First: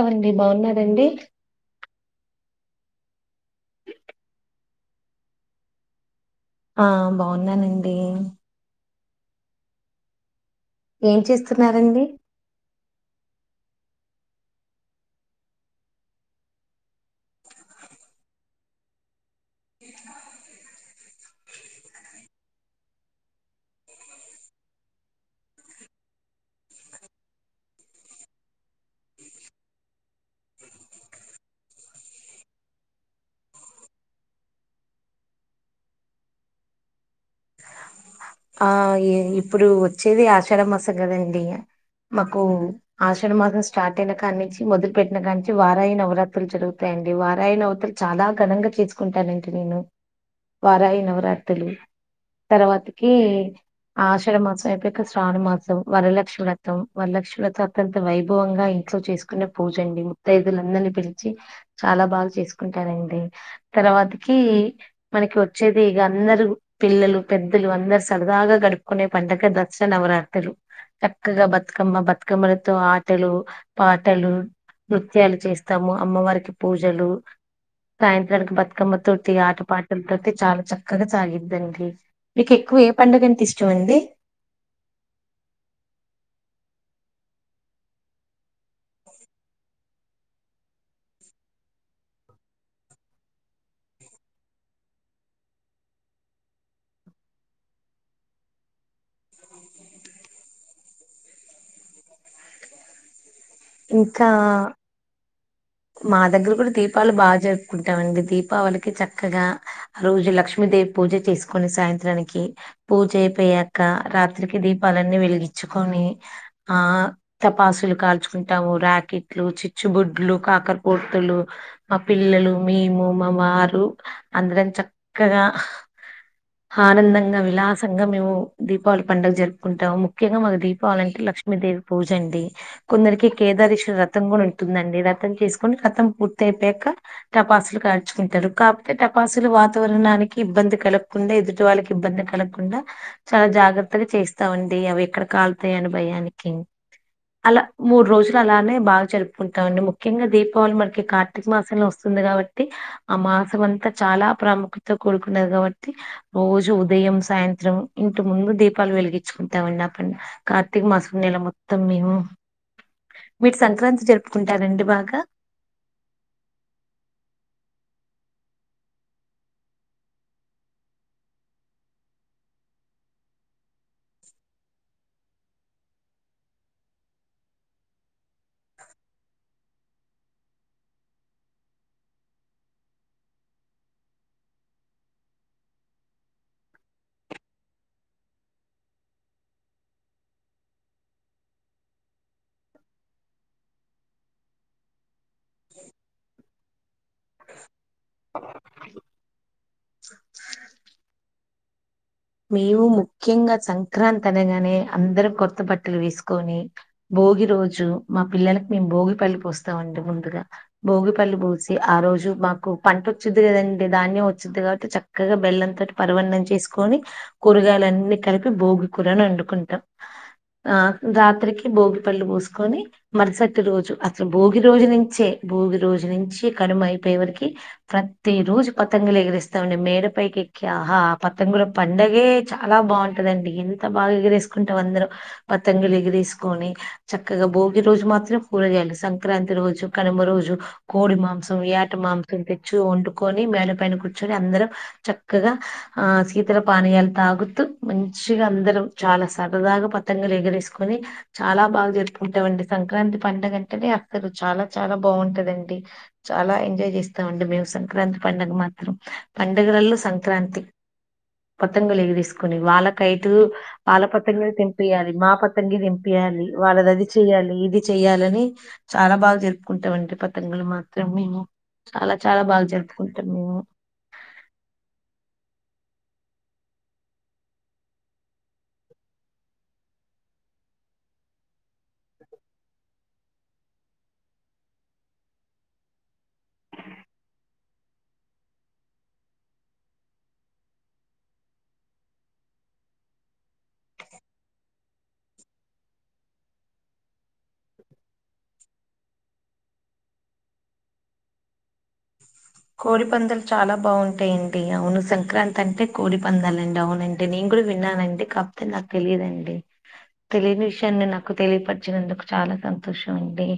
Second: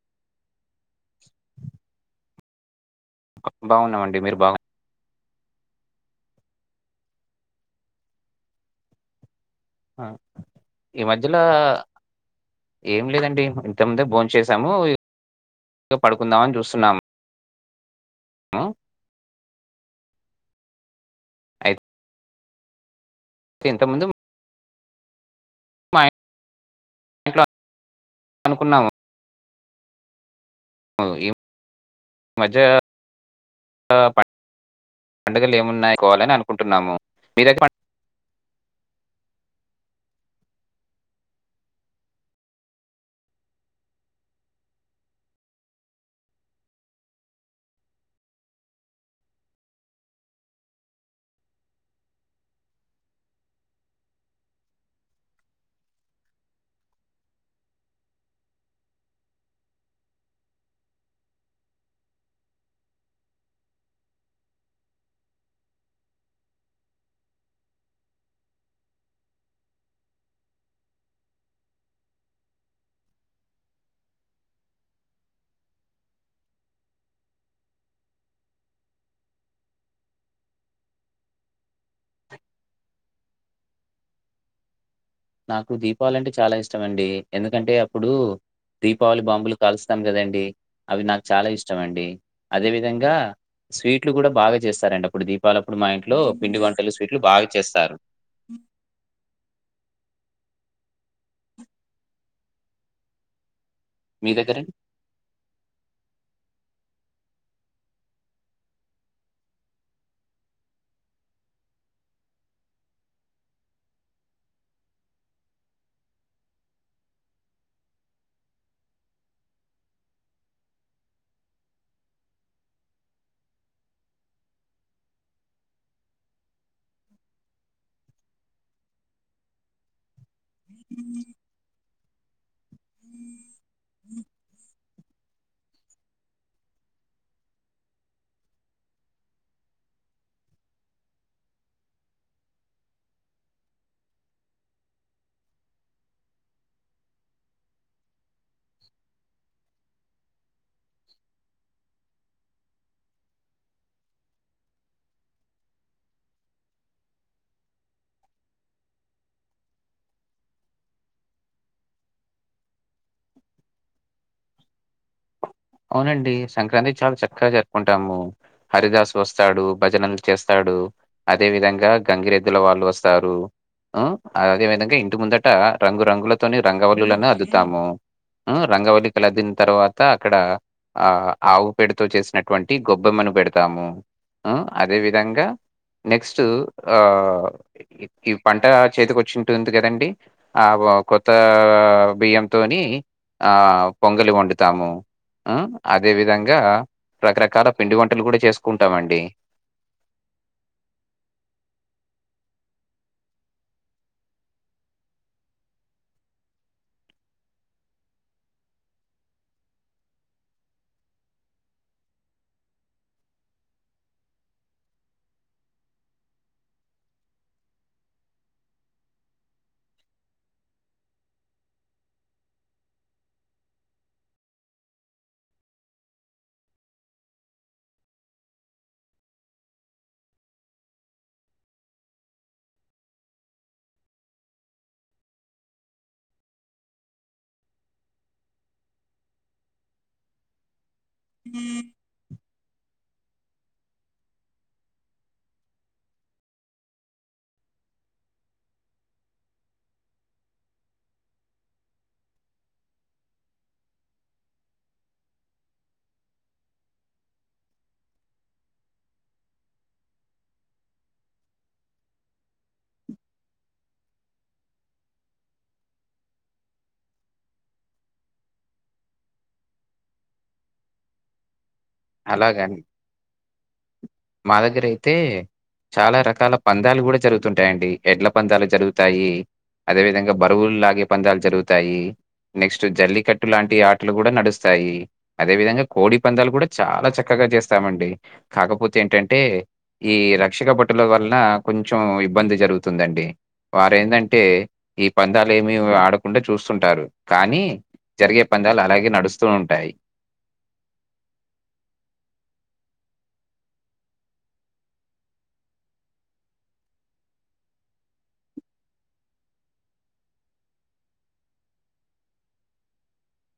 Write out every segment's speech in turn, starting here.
ఆ అండి బావున్నారండి క్ బావున్నామండి మీరు బావు ఆ బావున్నానండి ఆ ఈ ఏం మధ్యలో చేస్తున్నారండి ఏం లేదండి ఇంత ముందే భోం చేసాము ఇగ పడుకుందాం అని చూస్తున్నాం అ అయి తె ఇంతముందు మాయ్ ఇక్కడ అనుకున్నాము అగు ఈ మధ్యా ఆ ప పండుగలు ఏమున్నాయి కోవాలని అనుకుంటున్నాము మీ దగ్గర ప ఆ ఇగ ఇప్పుడు వచ్చేది ఆషాఢ మాసం కదండి ఇగ మకూ ఆషాఢ మాసం స్టార్ట్ అయిన కానుంచి మొదలు పెట్న కానుంచి వారాయి నవరాత్రులు జరుగుతాయండి వారా నవతులు చాలా ఘనంగా తీర్చుకుంటానండి నేను వారాయి నవరాత్రులు తర్వాతికీ ఆషాఢ మాసం అయపోయక శ్రాణ మాసం వరలక్ష్మి వ్రతం వరలక్ష్మి వ్రతం అత్యంత వైభవంగా ఇంట్లో చేసుకునే పూజ అండి ముత్తైదులందరినీ పిలిచి చాలా బాగా చేసుకుంటారండి తర్వాతికి మనకి వచ్చేది ఇగ అందరు పిల్లలు పెద్ దలు అందరు సరదాగా గడుపుకునే పండగ దసరా నవరాత్రలు చక్కగా బతుకమ్మ బతుకమ్మలతో ఆటలు పాటలు నృత్యాలు చేస్తము అమ్మవారికి పూజలు సాయంత్రానికి బతుకమ్మతోటి ఆట పాటలతోటి చాలా చక్కగ సాగిదండి మీకు ఎక్కువ ఏ పండుగ అంటే ఇష్టం అండి నాకు దీపావళి అంటే చాలా ఇష్టం అండి ఎందుకంటే అప్పుడు దీపావళి బాంబులు కలుస్తాం గదండి అవి నాకు చాలా ఇష్టం అండి అదే విధంగా స్వీట్లు కూడ బాగా చేస్తారండి అప్పుడు దీపావళప్పుడు మా ఇంట్లో పిండి వంటలు స్వీట్లు బాగా చేస్తరు ఇంకా మీ దగ్గరండి? మా దగ్గర కూడా దీపాలి బాగా జరుపుకుంటమండి దీపావళికి చక్కగా ఆ రోజు లక్ష్మీదేవి పూజ చేసుకొని సాయంత్రానికి పూజ అయిపోయాక రాత్రికి దీపాలన్నీ వెలిగించుకొని ఆ టపాసులు కాల్చుకుంటాము రాకిట్లు చిచ్చుబుడ్లు కా కురపు ఒత్తులు మా పిల్లలు మేము మా వారు అందరం చక్కగా హానందంగా విలాసంగా మేము దీపావళి పండుగ జరుపుకుంటము ముఖ్యంగా మాకు దీపావలంటే లక్ష్మీదేవి పూజండి కొందరికి కేదారేశ్వరా వ్రతం కూడ ఉంటుందండి వ్రతం చేసు కొని వ్రతం పూర్తయిపోయక టపాసులు కార్చుకుంటరు కాకపోతే టపాసులు వాతావరణానికి ఇబ్బంది కలగకుండా ఎదుటి వాళ్ళకి ఇబ్బంది కల కుండా చాలా జాగ్రత్తగా చేస్తమండి అవి ఎక్కడ కాల్తయని భయానికి అల మూడు రోజులు అలానే బాగా జరుపుకుంటమండి ముఖ్యంగా దీప్ వాళ్ మనకి కార్తీక మాసంలో వస్తుంది కాబట్టి ఆ మాసం అంతా చాలా ప్రాముఖ్యతో కూడుకున్నది కాబట్టి రోజు ఉదయం సాయంత్రం ఇంటి ముందు దీపాలు వెలిగించుకుంటమండి అ పండ్ కార్తీక మాసం నెల మొత్తం మేము మీకు సంక్రాంతి జరుపుకుంటరండి బాగా అవునండి సంక్రాంతి చాలా చక్కగ జరుపుకుంటాము హరిదాసు వస్తాడు భజనలు చేస్తాడు అదే విధంగా గంగిరెద్దుల వాళ్ళు వస్తారు అ అదే విధంగా ఇంటి ముందట రంగురంగులతోని రంగవల్లులను అద్దుతాము రంగవలికలు అద్దిన్ తర్వత అక్కడ ఆ ఆవుపేడితో చేసినటువంటి గొబ్బెమ్మను పెడుతాము ఉమ్ అదే విధంగా నెక్స్ట్ ఆ ఇ ఈ పంటా చేతికొచ్చి ఉంటుంది కదండి ఆ వ కొత్త బియ్యంతోని ఆ పొంగలి వండుతాము ఉమ్ అదే విధంగా రకరకాల పిండి వంటలు కూడ చేసుకుంటామండి మేము ముఖ్యంగా సంక్రాంతి అనగనే అందరం కొత్త బట్టలు వేసుకొని భోగి రోజు మా పిల్లలలకు మేము భోగిపల్లి పోస్తామండి ముందుగా భోగిపళ్ళు పోసి ఆ రోజు మాకు పంట వచ్చిది గదండి ధాన్యం వచ్చిది కాబట్టి చక్ క్కగా బెల్లంతోటి పరువన్నం చేసుకొని కూరగాయలన్నీ కలిపి భోగి కూరని అండుకుంటం ఆ రాత్రికి భోగిపళ్లి పూస్కొని మర్సటి రోజు అసల్ భోగి రోజు నుంచే భోగి రోజు నుంచి కనుమయిపోయేవర్కి ప్రతి రోజు పతగ్లేగిరెస్తామండి మేడ పైకి ఎక్కి ఆహా పతంగుల పండగే చాలా బాగుంటదండి ఎంత బాగా ఎగ్రెస్కుంటాం అద్రం పతంగులేగరేస్కొని చక్కగా భోగి రోజు మాత్రం కూర చేయాలి సంక్రాంతి రోజు కనుమ రోజు కోడిమా సో యాట్ మంద్ తినిపిచ్చు ఒండుకొని మేడ పైన కూర్చొని అందరం చక్కగా ఆ సీ తల పానీయాల్ తాగుతూ మంచిగా అందరం చాలా సరదాగా పతంగలు ఎగరేసుకొని చాలా బాగా జరుపుకుంటామండి. సంక్రాంతి పండుగ అంటేనే అసలు చాలా చాలా బాగుంటాదండి. చాలా ఎంజాయ్ చేస్తామండి మేము సంక్రాంతి పండుగ మాత్రం. పండుగలలో సంక్రాంతి. పతంగులు ఎగురేస్కొని వాళ్ళకైటూ అలా పతంగ్లే తెంపియాలి మా పత్తంగి తెంపియాలి వాళ్ళది అది చెయ్యాలి ఇది చెయాలని చాలా బాగా జరుప్కుంటాండి పతంగుల్ మాత్రం మేము చాలా చాలా బాగా అలాగని జరుప్కుంటాం మేము మా దగ్గర అయితే చాలా రకాల పంధ్యాలు కూడా జరుగు తుంటాయండి ఎడ్ల పంధ్యాలు జరుగుతాయి అదేవిధంగా బరువులు లాగే పందాలు జరుగుతాయి. నెక్స్ట్ జల్లికట్టు లాంటి ఆటలు కూడా నడుస్తాయి. అదే విధంగా కోడి పంద్యాలు కూడ చాలా చక్కగా జేస్తామండి కాకపో తేన్ టాంటే ఈ రక్షక బటుల వల్నా కొంచం ఇబ్బంది జరుగుతుందండి వారు ఎందంటే ఈ పందాలు ఏమి ఆడకుండా చూసుంటారు కానీ జరిగే పందాలు అలాగే నడుస్తూ ఉంటాయి కోడి పందలు చాలా బాగుంటాయిడి అవును సంక్రాంతి అంటే కోడి పందాల అండి అవునండి అంటే నేను కూడా విన్నానండి కాకపోతే నాకు తెలియదండి తెలియని విషయాన్ని నాకు తెలియపరచినందుకు చాలా సంతోషం అండి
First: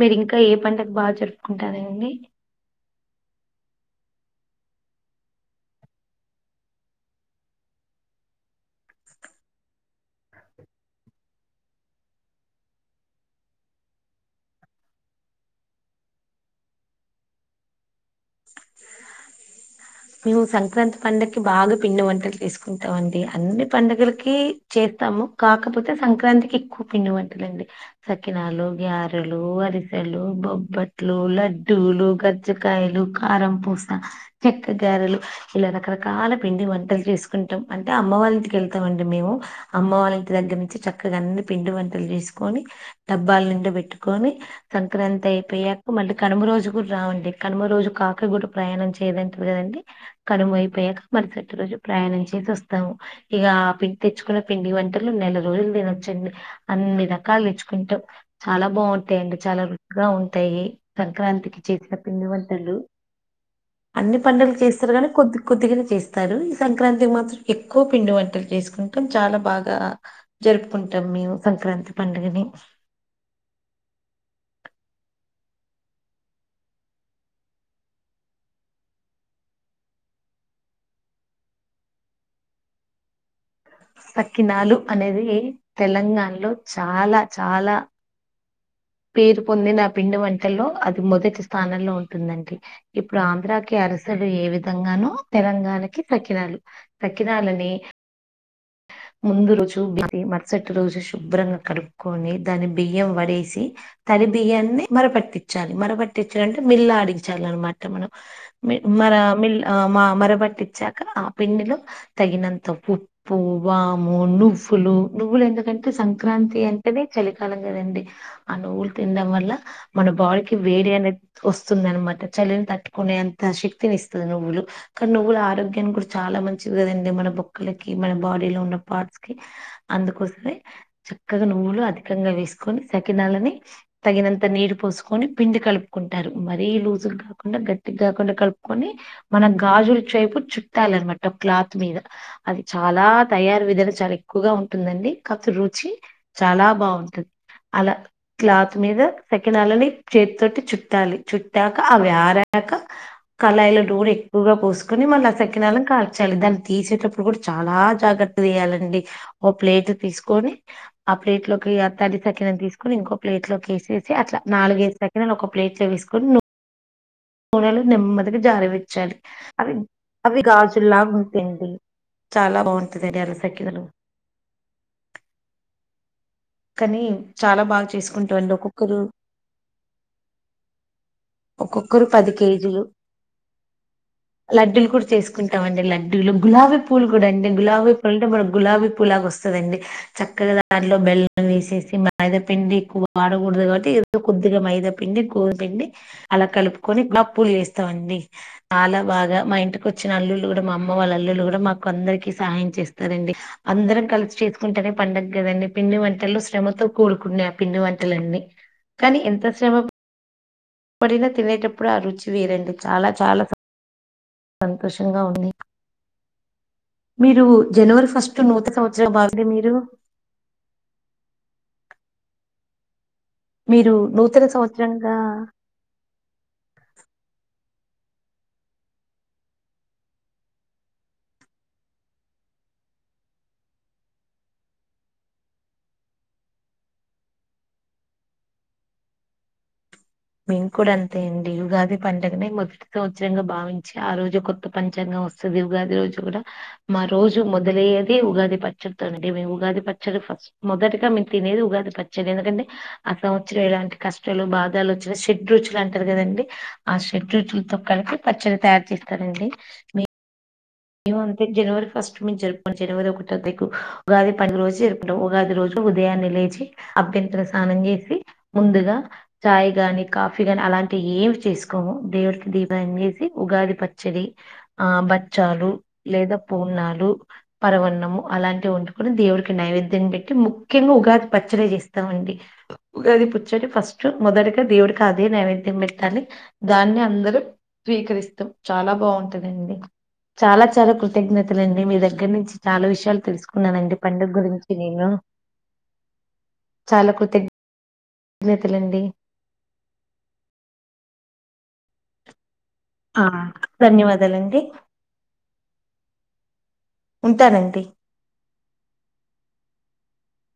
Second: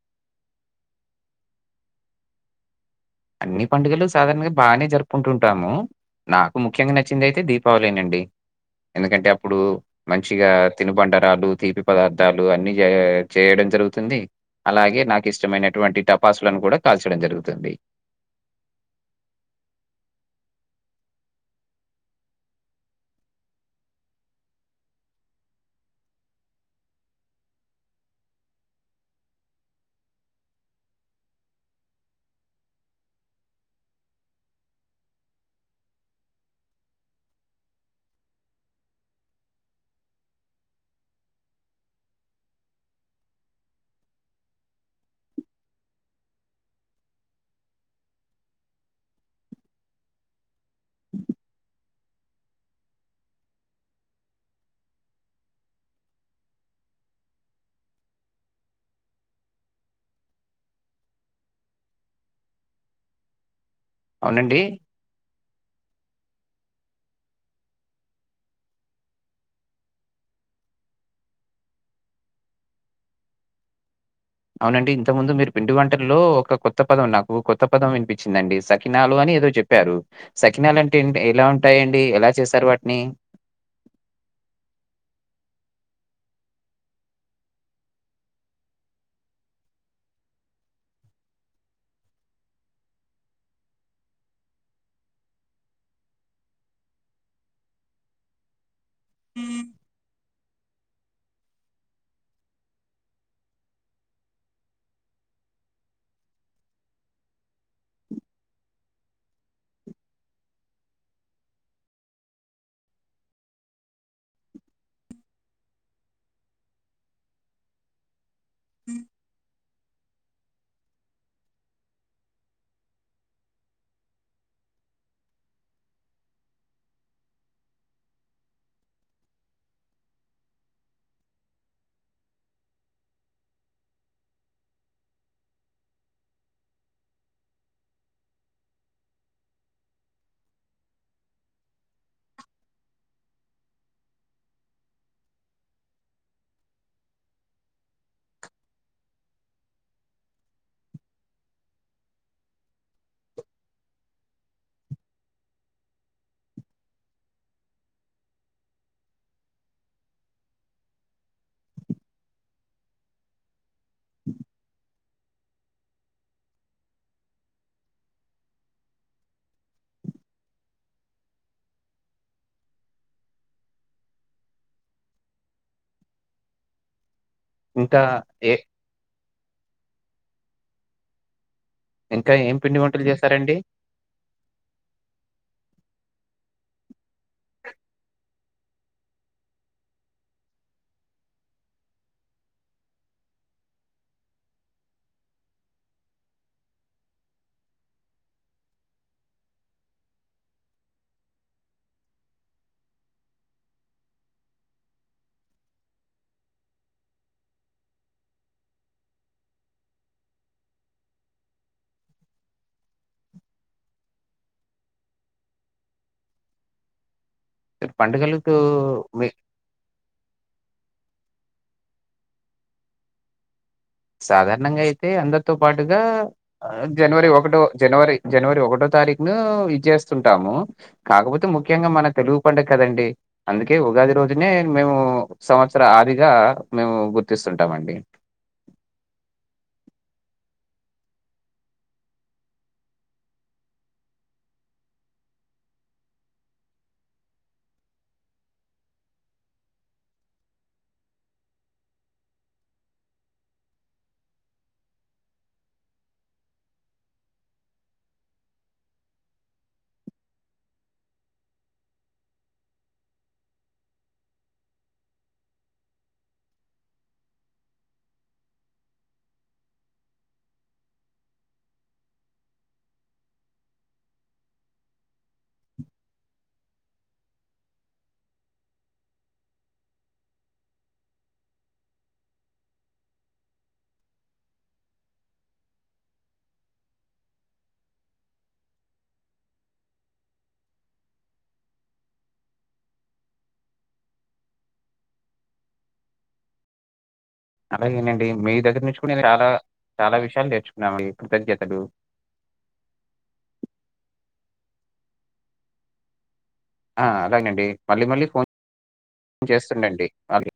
మీరు ఇంకా ఏ పండాగ్ బా జరుప్కుంటార అండి అన్ని పండుగలు సాధారణంగా బాగానే జరుపుకుంటుంటాము నాకు ముఖ్యంగా నచ్చింది అయితే దీపావలేనండి ఎందుకంటే అప్పుడు మంచిగా తినుబండరాలు తీపి పదార్థాలు అన్ని చే చేయడం జరుగుతుంది. అలాగే నాకు ఇష్టమైనటువంటి టపాసులను కూడా కాల్చడం జరుగుతుంది మేము సంక్రాంతి పంండగకి బాగా పిండి వంటలు తీసుకుంటామ అండి అన్ని పండుగలకి చేతము కాకపోతే సంక్రాంతికి ఎక్కు పిండి వంటదండి సకినాలు గ్యారెలు అరిసెలు బొబ్బట్లు లడ్డూలు గజ్జేకాయలు కారం పూసా చెక్క గారెలు ఇలా రకరకాల పిండి వంటల్ చేస్కుంటాం అంటే అమ్మవల్ల ఇంటికెళ్తాం అండి మేము అమ్మ వాళ్ంటి దగ్గర నుంచి చక్కగా అన్ని పిండి వంటలు జెస్కొని డబ్బాల్ నిండా బెట్టుకొని సంక్రాంతి అయిపోయాక మళ్ళీ కనుమ రోజు కూడా రావండి కనుమ రోజు కాక కనుమ కూడా ప్రయాణం చేయదంటవి కదండి కనుమ అయిపోయాక మరుసటి రోజు ప్రయాణం చేసి వస్తాము ఇగ పిపిచ్చుకొని పిండి వంటలు నెల రోజులు దినొచ్చండి అన్ని రకాలు తెచ్చుకుంటాం చాలా బాగుంటాయండీ చాలా రుచిగా ఉంటాయి సంక్రాంతికి చేసిన పిండి వంటలు అన్ని పండగలు అవునండి. చెస్రూ గానీ కొద్ది కొద్దిగానే చేస్తారు ఈ సంక్రాంతికి మాత్రం ఎక్కువ పిండి వంటలు చేస్కుంటాం చాలా బాగా జరుపుకుంటాం మేము సంక్రాంతి పండుగని అవునండి ఇంత ముందు మీరు పిండి వంటల్లో ఒక కొత్త పదం నాకు కొత్త పదం వినిపించిందండి సకినాలు అని ఏదో జెప్ ప్పారు సకినాలు అంటే ఏంటి ఎలా ఉంటాయండి ఎలా చేశారు వాటిని సాక్కినాలు అనేదీ తెలంగాణలో చాలా చాలా పేరు పొందినా పిండి వంటల్లో అది మొదటి స్థానంలో ఉంటుందండి ఇప్పుడు ఆంధ్రాకి అరిసెలు ఏ విధంగానో తెలంగాణకి సకిరాలు సకినాలని ముందు రోజు బి మరుసటి రోజు శుభ్రంగా కడుపుకొని దాని బియ్యం వడేసి తరి బియ్యాన్ని మరపట్టించాలి మరపట్టించాలంటే మిల్ల ఆడిగించాలి అనమాట మనం మి మర మిల్ ఆ మా మరబట్టిచ్చాక ఆ పిండిలో తగినంత ఉప్పు ప్పు వాము నువ్వులు నువ్వులు ఎందుకంటే సంక్రాంతి అంటేనే చలికాలం కదండి ఆ నువ్వులు తినడం వల్ల మన బాడీకి వేడి అనేద్ వస్తుందనమాట చలిని తట్టుకునే అంత శక్తినిస్తుంది నువ్వులు కానీ నువ్వులు ఆరోగ్యానికి కూడా చాలా మంచిది కదండి మన బొక్కలకి కి మన బాడీ లో ఉన్న పార్ట్స్ కి అందుకోసమే చక్కగా నువ్వులు అధికంగా వేసుకొని సకినాలని తగినంత నీరు పోసుకొని పిండి కలుపుకుంటారు మరీ లూజుగా కాకుండా గట్టిగా కాకుండా కలుపుకొని మన గాజుల చేేపు చుట్టాలనమాట క్లాత్ మీద అది చాలా తయారు విధాలు చాలా ఎక్కువగా ఉంటుందండి కాపోతే రుచి చాలా బాగుంటది అలా క్లాత్ మీద సకినాలని చేతితోటి చుట్టాలి చుట్టాక అవి ఆరాక కళాయిల నూనె ఎక్కువగా పోసుకొని మళ్ళ సకినాలని కాల్చాలి దాన్ని తీసేటప్ ప్పుడు కూడా చాలా జాగ్రత్త తీయాలండి ఓ ప్లేట్ తీసుకొని ఆ ప్లేట్ లోకి ఆ తడి సకిన తీసుకొని ఇంకో ప్లేట్ లోకి ఏసి ఏసి అట్లా నాలుగైదు సకినలు ఒక ప్లేట్ లో వేసుకొని ను నూనె లో నెమ్మదిగా జారవిడచాలి అవి అవి గాజులాగా ఉంటాయండి చాలా బాగుంటదండి ఆ రోజు సకినలు కానీ చాలా బాగా ఇంకా చేసుకుంటరండి ఏ ఒక్కొక్కరు ఒక్కొక్కరు పది ఇంకా ఏం పిండి కేజీలు వంటలు చేశారండి? లడ్డులు కూడా చేసుకుంటాం అండి లడ్డూలు గులాబీ పూలు కూడా అండి గులాబీ పూలంటే మన గులాబీ పూలాగా వస్త్ స్తదండి చక్కగా దాంట్లో బెల్ అన్ని ఏసేసి మైదాపిండి ఎక్వ వాడకూడదు కాబట్టి ఏదో కొద్దిగా మైదాపిండి గోదిపిండి అలా కలుపుకొని గులాబ్ పూలు ఏస్తామండి చాలా బాగా మా ఇంటికి వచ్చిన అల్లులు కూడా మా అమ్మ వాళ్ళ అల్లులు కూడా మాకు అందరికి సహాయం చేస్తారండి అందరం కలిసి చేసుకుంటేనే పండగ కదండి పిండి వంట టలు శ్రమతో కూడుకునే ఆ పిండి వంటలన్నీ కానీ ఎంత శ్రమ పడిన తినేటప్పుడు ఆ రుచి వేరండి చాలా చాలా సంతోషంగా ఉంది మీరు జనవరి ఫస్ట్ పండుగలకు నూత సంవత్సరం మీ బాగుంది మీరు మీరు నూతన సంవత్సరంగా పండుగా ఆ జనవరి ఒకటో జనవరి జనవరి ఒకటో తారీఖు ను ఇది జేస్తుంటాము కాకపోతే ముఖ్యంగా మన తెలుగు పండుగ కదండి అందుకే ఉగాది రోజునే మేము సంవత్సర ఆదిగా మేము గుర్తిస్తుంటామండి మేం కూడా అంతే అండి ఉగాది పండగనే [unintelligible] సంవత్సరంగా భావించి ఆ రోజు కొత్త పంచాంగం వస్తుంది ఉగాది రోజు కూడా మా రోజు మొదలయ్యేది ఉగాది పచ్చడితో అండి మేము ఉగాది పచ్చడి ఫస్ట్ మొదటిగా మేము తినేది ఉగాది పచ్చడే ఎందుకంటే ఆ సంవత్సరం ఎలాంటి కష్టాలు బాధలు వచ్ షడ్రుచులు అంటారు కదండి ఆ షడ్రుచులతో కలిపి పచ్చడి తయారు చేస్తారండి మేమ అంతే జనవరి ఫస్ట్ ను జరుపుకోం జనవరి ఒకటో తారీఖు కు ఉగాది పండుగ రోజు జరుపు ఉగాది రోజు ఉదయాన్నే లేచి అభ్యంగన స్నానం చేసి ముందుగా చాయ్ గాని కాఫీ గాని అలాంటివి ఏమి తీసుకోము దేవునికి దీపంగేసి ఉగాది పచ్చడి ఆ బచ్చాలు లేదా పూర్ణాలు పరవన్నము అలాంటివి వండుకొని దేవుడికి నైవేద్యం పెట్టి ముఖ్యంగా ఉగాది పచ్చడి చేస్తామండి ఉగాది పచ్చడి ఫస్ట్ మొదటిగా దేవుడికి అదే నైవేద్యం పెట్టాలి దాన్ని అందరూ స్వీకరిస్తాం చాలా బాగుంటందండి చాలా చాలా కృతజ్ఞతలండి మీ దగ్గర నుంచి చాలా విషయాలు తెలుసుకున్నానండి పండుగ గురించి నేను చాలా కృతజ్ఞ అలాగేనండి మీ దగ్గర నుంచి కూడా నే చాలా చాలా విషయాలు నేర్చుకున్నానండి కృతజ్ఞతలు ఆ ధన్యవాదాలండి ఆ అలాగేనండి ఉంటానండి మళ్ళీ మళ్ళీ ఫోన్ చేస్తుండండి మళ్ళీ